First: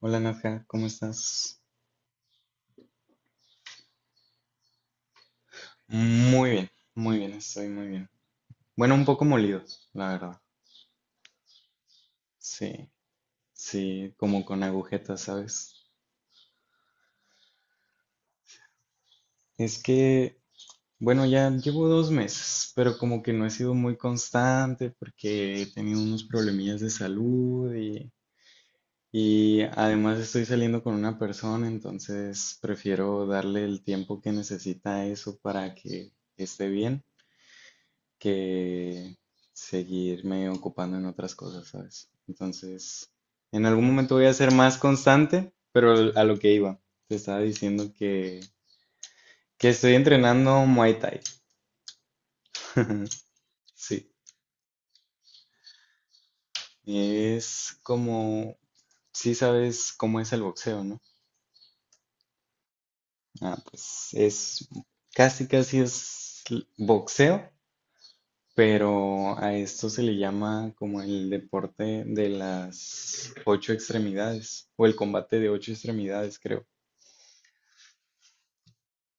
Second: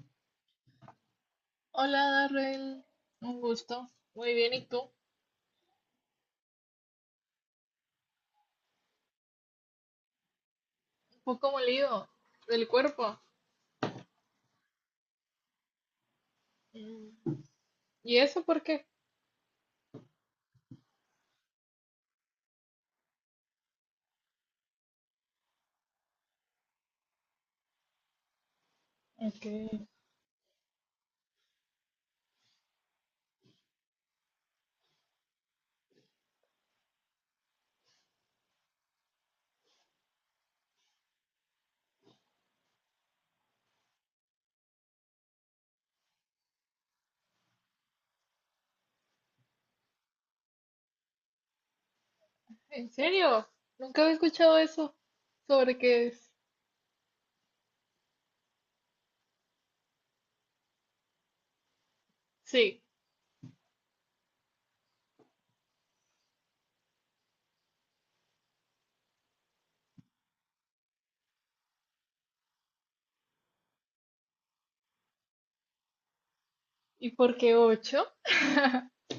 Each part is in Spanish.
Hola Nadja, ¿cómo estás? Hola, Darrell. Un gusto. Muy bien, ¿y tú? Muy bien, muy bien, estoy muy bien. Bueno, un poco molidos, la verdad. Un poco molido del Sí, cuerpo. sí, como con agujetas, ¿sabes? Mm, ¿Y eso por qué? Es que, bueno, ya llevo 2 meses, pero como que no he sido muy constante porque he tenido unos problemillas de salud y, Ok. y además estoy saliendo con una persona, entonces prefiero darle el tiempo que necesita a eso para que esté bien. Que seguirme ocupando en otras cosas, ¿sabes? Entonces, en algún momento voy a ser más constante, pero a lo que iba, te estaba diciendo que estoy entrenando Muay Thai. ¿En serio? Nunca Sí, había escuchado eso. ¿Sobre qué es? es como, sí sabes cómo es el boxeo, ¿no? Sí. Ah, pues es, casi casi es boxeo, pero a esto se le llama como el deporte de las ocho extremidades o el combate de ocho extremidades, creo. ¿Y por qué ocho?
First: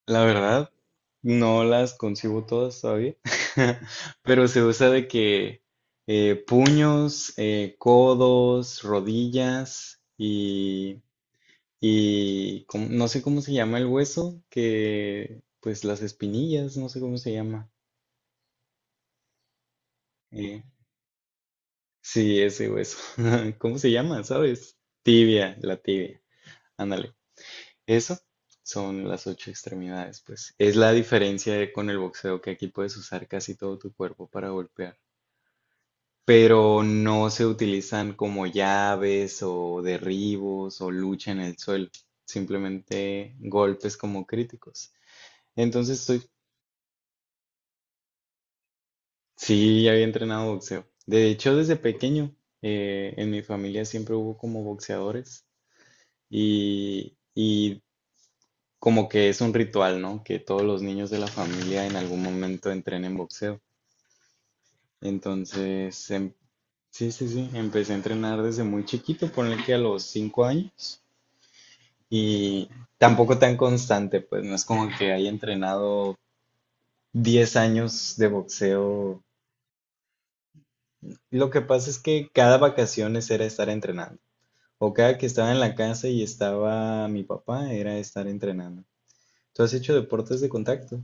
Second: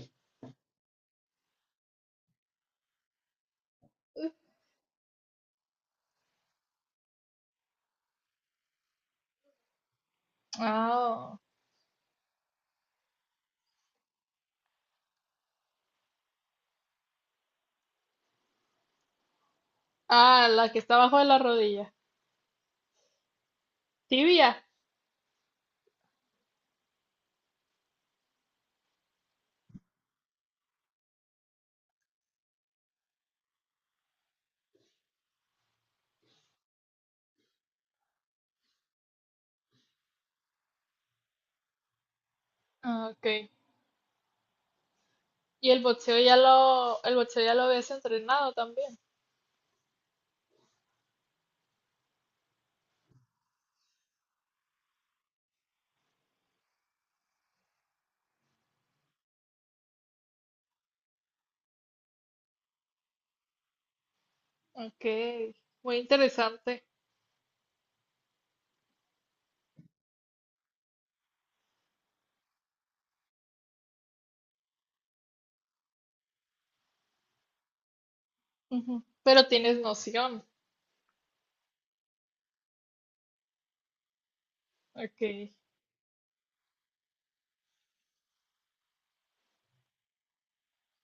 La verdad, no las concibo todas todavía, pero se usa de que puños, codos, rodillas Ah, y no sé cómo se llama el hueso, que pues las espinillas, no sé cómo se llama. ah, eh, la que está abajo de la rodilla. Sí, ese hueso. ¿Cómo se llama? Tibia. ¿Sabes? Tibia, la tibia. Ándale. Eso son las ocho extremidades, pues. Es la diferencia con el boxeo, que aquí puedes usar casi todo tu cuerpo para golpear. Pero no se utilizan como llaves o derribos o lucha en el suelo. Ah, ok. Simplemente golpes como críticos. Y el Entonces, boxeo estoy... ya lo, el boxeo ya lo habías entrenado también. Sí, ya había entrenado boxeo. De hecho, desde pequeño, en mi familia siempre hubo como boxeadores. Y como que es un ritual, ¿no? Que todos los niños de la familia en algún momento entrenen boxeo. Ok. Muy Entonces, interesante. sí, sí, sí, empecé a entrenar desde muy chiquito, ponle que a los 5 años. Y tampoco tan constante, pues no es como que haya entrenado 10 años de Ujú. boxeo. Pero tienes noción. Lo que pasa es que cada vacaciones era estar entrenando. O cada Ok. que estaba en la casa y estaba mi papá, era estar entrenando. ¿Tú has hecho deportes de contacto?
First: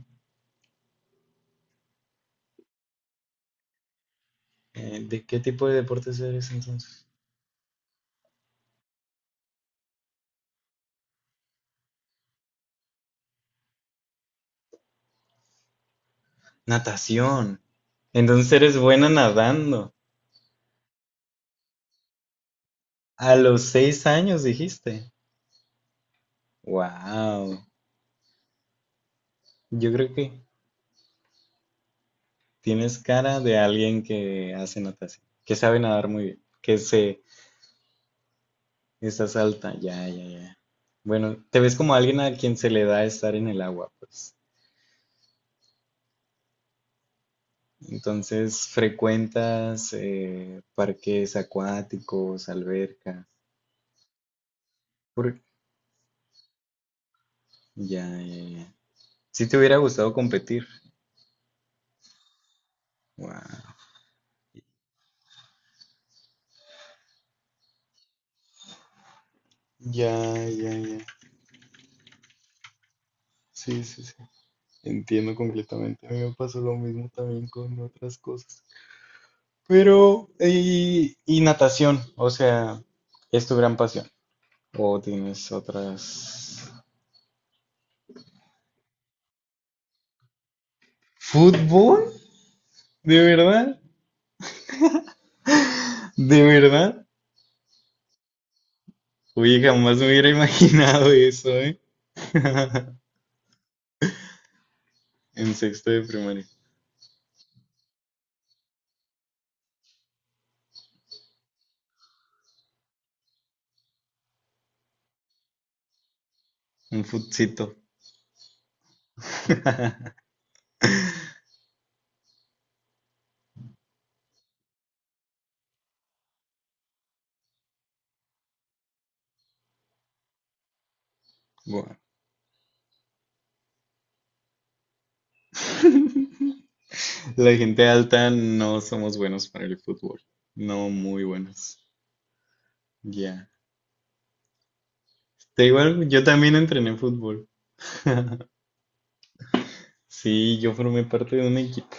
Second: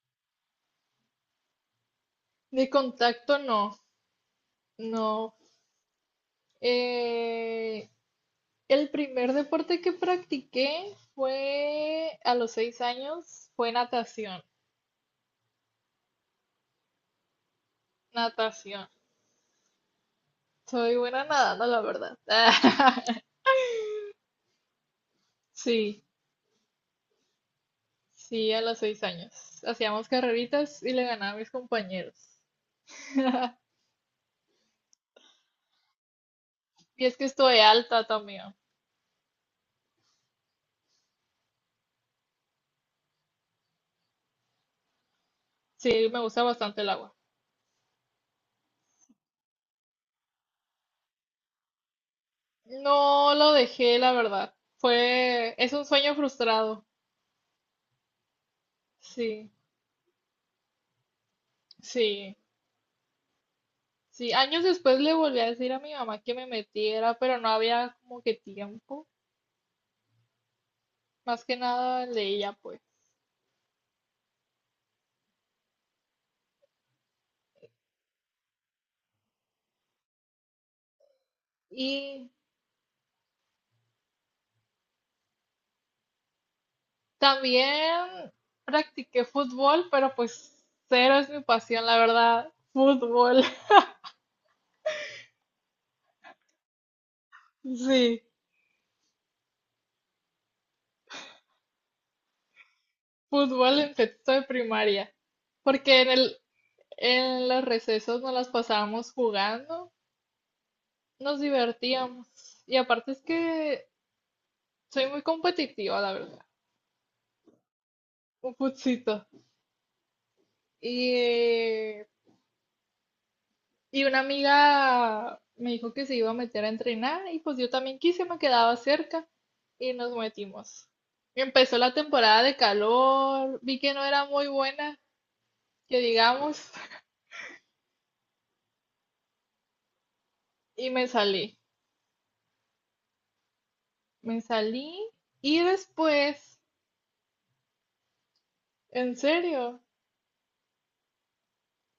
De contacto no. ¿De No, qué tipo de deportes eres entonces? eh, el primer deporte que practiqué fue a los 6 años, fue natación, Natación. Entonces eres natación. buena nadando. Soy buena nadando, la verdad. A los 6 años dijiste. Sí, Wow. sí, a los 6 años. Yo Hacíamos creo que carreritas y le ganaba a mis compañeros. tienes cara de alguien que hace natación, que sabe nadar muy bien, que Y es se que estoy alta también. estás alta. Ya, ya, ya. Bueno, te ves como alguien a quien se le da estar en el agua, pues. Sí, me gusta bastante el agua. Entonces frecuentas parques acuáticos, albercas. No lo dejé, la verdad. Por- Fue, es un sueño frustrado. Ya, ya, ya. Si Sí, te hubiera gustado competir. sí. Guau. Sí, años después le volví a decir a mi mamá que me metiera, pero no había como que tiempo. Ya, ya, ya. Más que nada el de ella pues. Sí, sí, sí. Entiendo completamente. A mí me pasó lo mismo también con otras cosas. Pero, y natación, o Y sea, es tu gran pasión. ¿O tienes otras? también practiqué fútbol, pero pues cero es mi pasión, la ¿Fútbol? verdad. ¿De Fútbol, verdad? ¿De verdad? sí, Oye, jamás me hubiera imaginado eso, ¿eh? fútbol en sexto de primaria. En sexto de Porque primaria. en los recesos nos las pasábamos jugando, nos divertíamos. Y aparte es que soy muy competitiva, la verdad. Un futcito. Un putzito. Y Y una amiga me dijo que se iba a meter a entrenar y pues yo también quise, me quedaba cerca y nos metimos. Y empezó Buah. la temporada de calor, vi que no era muy buena, que digamos, La gente alta no somos buenos para el fútbol. y No me muy salí. buenos. Ya. Me salí y Te digo algo, yo también después, entrené fútbol. en serio, Sí, yo formé parte de un equipo,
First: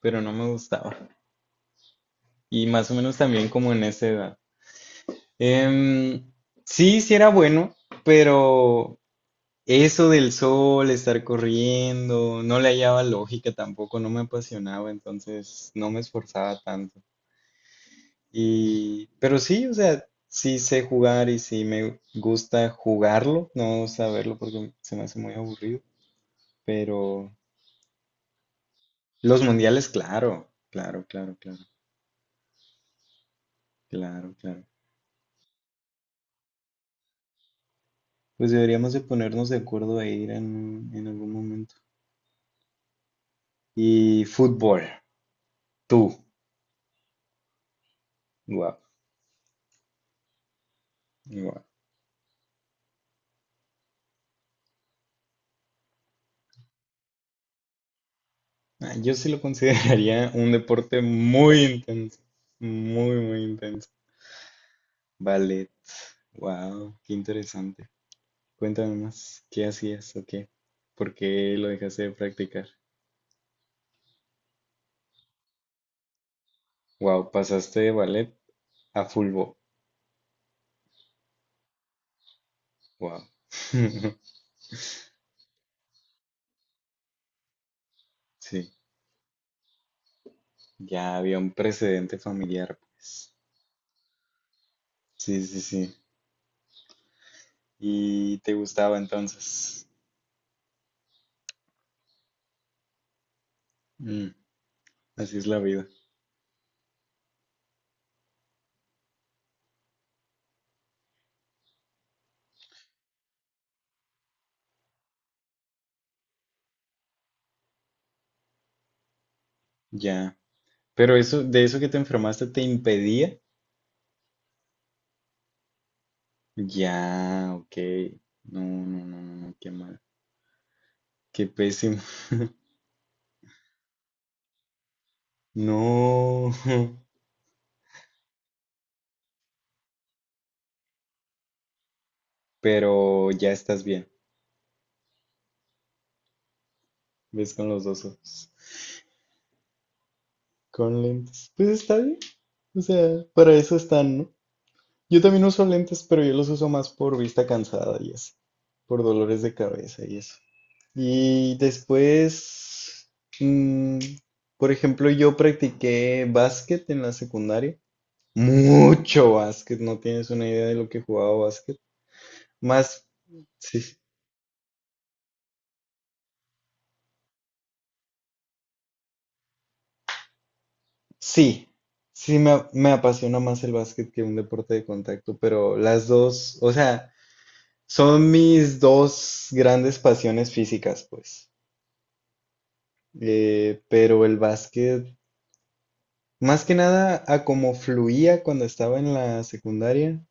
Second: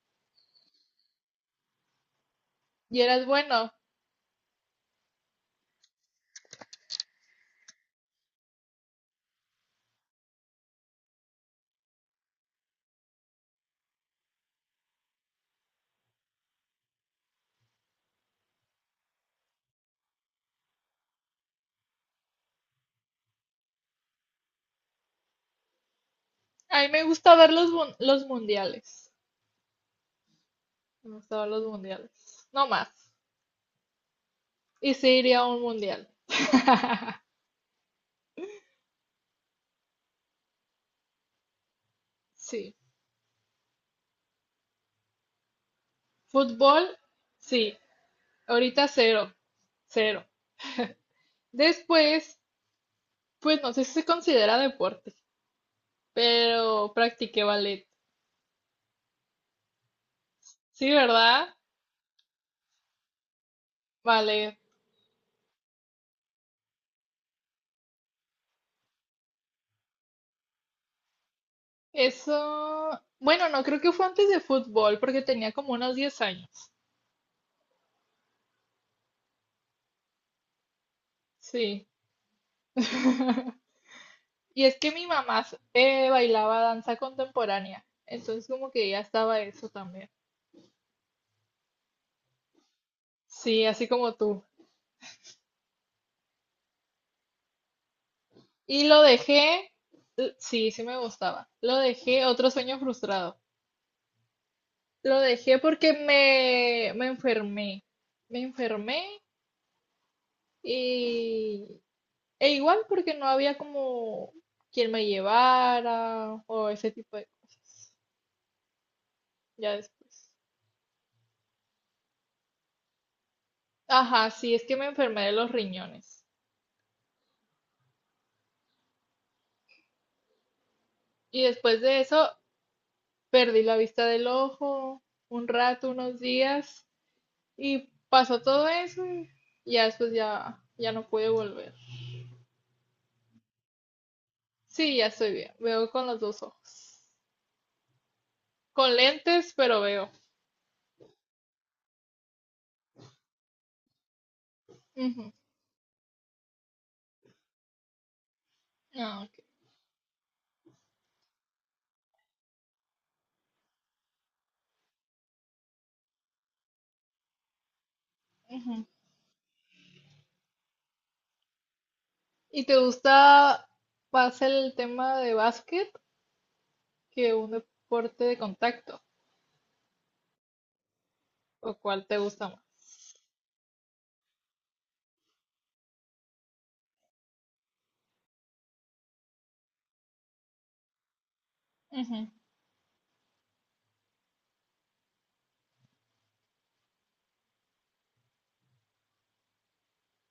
pero no me gustaba. Y más o y menos eras también como bueno. en esa edad. Em, sí, sí era bueno, pero eso del sol, estar corriendo, no le hallaba lógica tampoco, no me apasionaba, entonces no me esforzaba tanto. Y, pero sí, o sea, sí sé jugar y sí me gusta jugarlo, no saberlo porque se me hace muy aburrido. A mí me Pero gusta ver los mundiales. los mundiales, claro, claro, Me claro, gusta ver claro, los mundiales. No más. claro, claro. Y sí iría a un mundial. Pues deberíamos de ponernos de acuerdo a ir en algún momento. Sí. Y fútbol, tú, Fútbol, sí. guau, Ahorita cero, cero. guau. Después, pues no sé si se considera deporte, pero practiqué ballet. Ah, yo sí lo consideraría un Sí, deporte ¿verdad? muy intenso, muy, muy intenso. Ballet. Ballet, wow, qué interesante. Cuéntame más, ¿qué hacías o qué? ¿Por qué lo dejaste de practicar? Eso, bueno, no creo que fue antes de fútbol, porque tenía como unos 10 años. Wow, pasaste de ballet a fulbo. Sí. Wow. Y es que mi mamá bailaba danza contemporánea, entonces Sí, como que ya estaba eso también. ya había un precedente familiar, pues. Sí, así como tú. Sí, sí, sí. ¿Y te Y gustaba lo dejé, entonces? Sí, sí me gustaba. Lo dejé, otro sueño frustrado. Mm, Lo así es dejé la vida. porque me enfermé. Me enfermé y e igual porque no había como quien me llevara o ese tipo de cosas. Ya después. Ya. Pero eso, de eso que te enfermaste te impedía. Ajá, sí, es que me enfermé de los riñones. Ya, ok. No, no, no, no, no, qué mal. Y Qué después pésimo. de eso perdí la vista del ojo un rato, unos No. días y pasó todo eso y ya después ya no pude volver. Pero ya estás bien. Sí, ya estoy bien. Veo con los dos ojos. Ves con los dos ojos. Con lentes, pero veo. Con lentes. Pues está bien. O sea, para eso están, ¿no? Yo Ujú. también uso lentes, pero yo los uso más por vista cansada y así, por Ah, ok. dolores de cabeza y eso. Y después, mm, por ejemplo, yo practiqué básquet en la secundaria. Ujú. Mucho básquet, no tienes una idea de lo que jugaba básquet. ¿Y te Más, gusta sí, más el tema de básquet que un deporte de contacto? sí, ¿O cuál te sí gusta más? me apasiona más el básquet que un deporte de contacto, pero las dos, o sea, son mis dos grandes pasiones físicas, pues. Ujú. Pero el básquet, más que nada a como fluía cuando estaba en la secundaria,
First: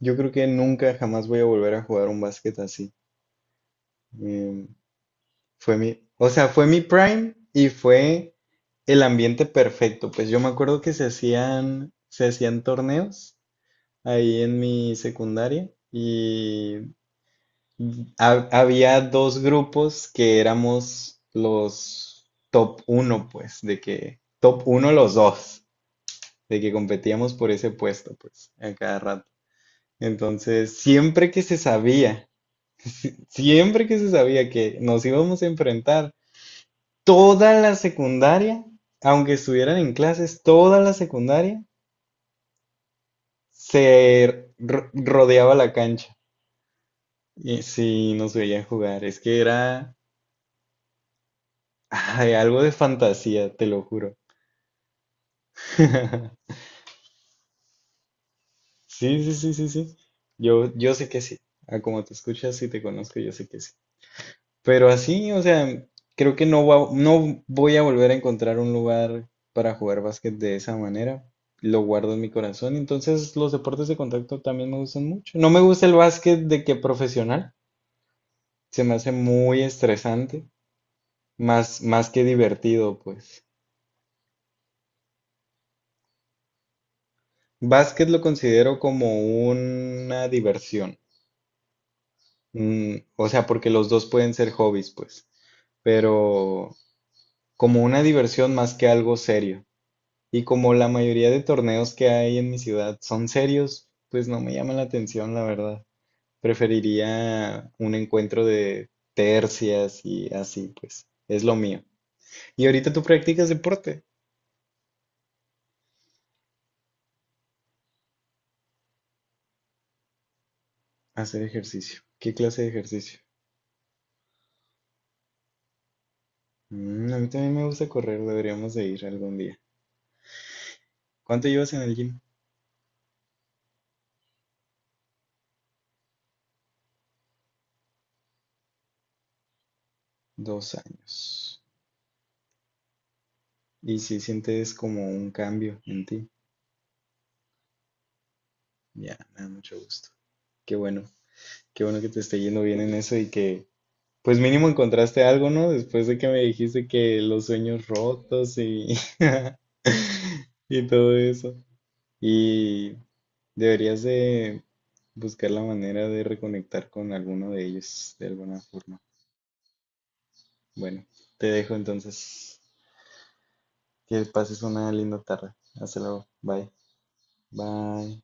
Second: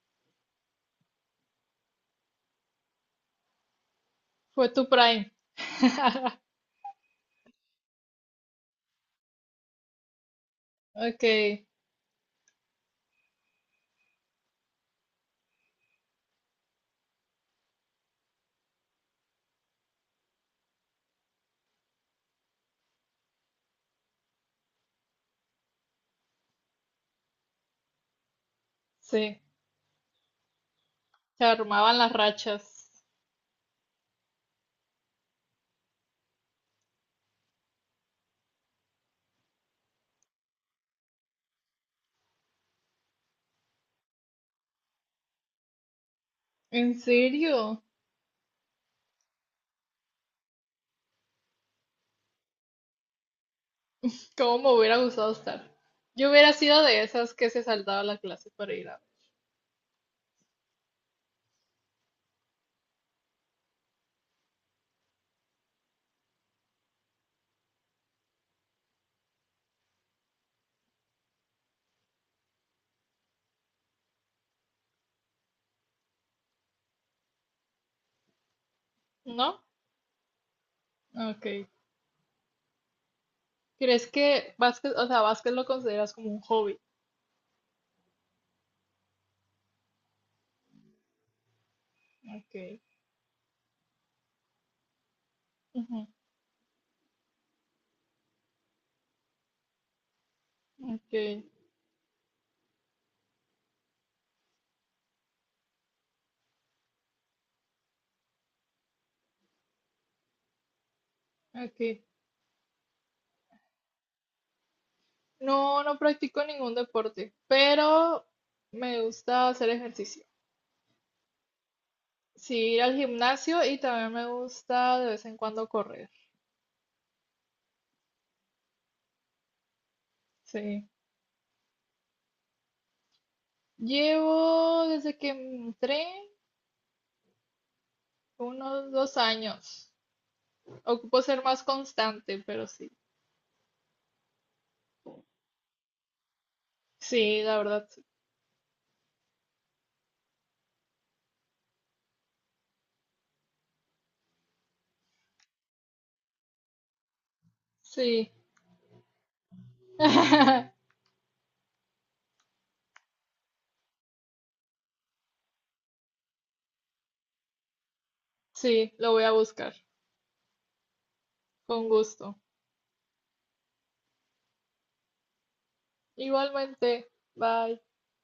yo creo que nunca jamás voy a volver a jugar un básquet así. Em, Fue tu prime. fue mi, o sea, fue mi prime y fue el ambiente perfecto. Pues yo me acuerdo que se Ok, hacían, se hacían torneos ahí en mi secundaria y había dos grupos que éramos los top uno, pues, de que top uno los dos, de que competíamos por ese puesto, pues, a cada rato. sí. Entonces, siempre que Se se armaban las sabía, rachas. siempre que se sabía que nos íbamos a enfrentar, toda la secundaria, aunque estuvieran en clases, toda la secundaria se rodeaba la cancha. ¿En serio? Y sí, nos veían jugar. Es que era ay, algo de fantasía, te lo juro. ¿Cómo me hubiera gustado estar? Yo hubiera sido de esas que se saltaba la clase para ir a... Sí, sí, sí, sí, sí. Yo sé que sí. A como te escuchas y te conozco, yo sé que sí. Pero así, o sea, creo que no no voy a volver a encontrar un lugar para jugar básquet de esa manera. Lo guardo en mi corazón. Entonces, los deportes de contacto también me gustan mucho. No me gusta el básquet de que profesional. Se me hace muy ¿No? estresante, Ok. más, más que divertido, pues. ¿Crees que básquet, o sea, básquet lo consideras como un hobby? Básquet lo considero como una diversión. Ok. O sea, porque los dos pueden ser hobbies, pues, Ujú. pero como una diversión más que algo serio. Y como la mayoría de Ok. torneos que hay en mi ciudad son serios, pues no me llama la atención, la verdad. Preferiría un encuentro de tercias y así, pues, es lo mío. Ok. ¿Y ahorita tú practicas deporte? No, no practico ningún deporte, pero me gusta hacer ejercicio. Hacer ejercicio. ¿Qué Sí, clase de ir al ejercicio? gimnasio y también me gusta de vez en cuando correr. Mm, a mí también me gusta correr, deberíamos de ir algún día. Sí. ¿Cuánto llevas en el gym? Llevo desde que entré unos 2 años. Dos Ocupo ser años. más constante, pero sí. Y si sientes como un cambio en ti, Sí, la verdad, sí. ya, me da mucho gusto. Qué bueno, qué bueno que te esté yendo bien en eso y que, pues mínimo encontraste algo, ¿no? Después de que me dijiste que los sueños Sí. rotos y, y todo eso. Y deberías de buscar la manera de reconectar con alguno de ellos de alguna Sí, forma. lo voy a buscar. Bueno, te dejo Con gusto. entonces. Que pases una linda tarde. Hasta luego. Bye. Igualmente. Bye. Bye.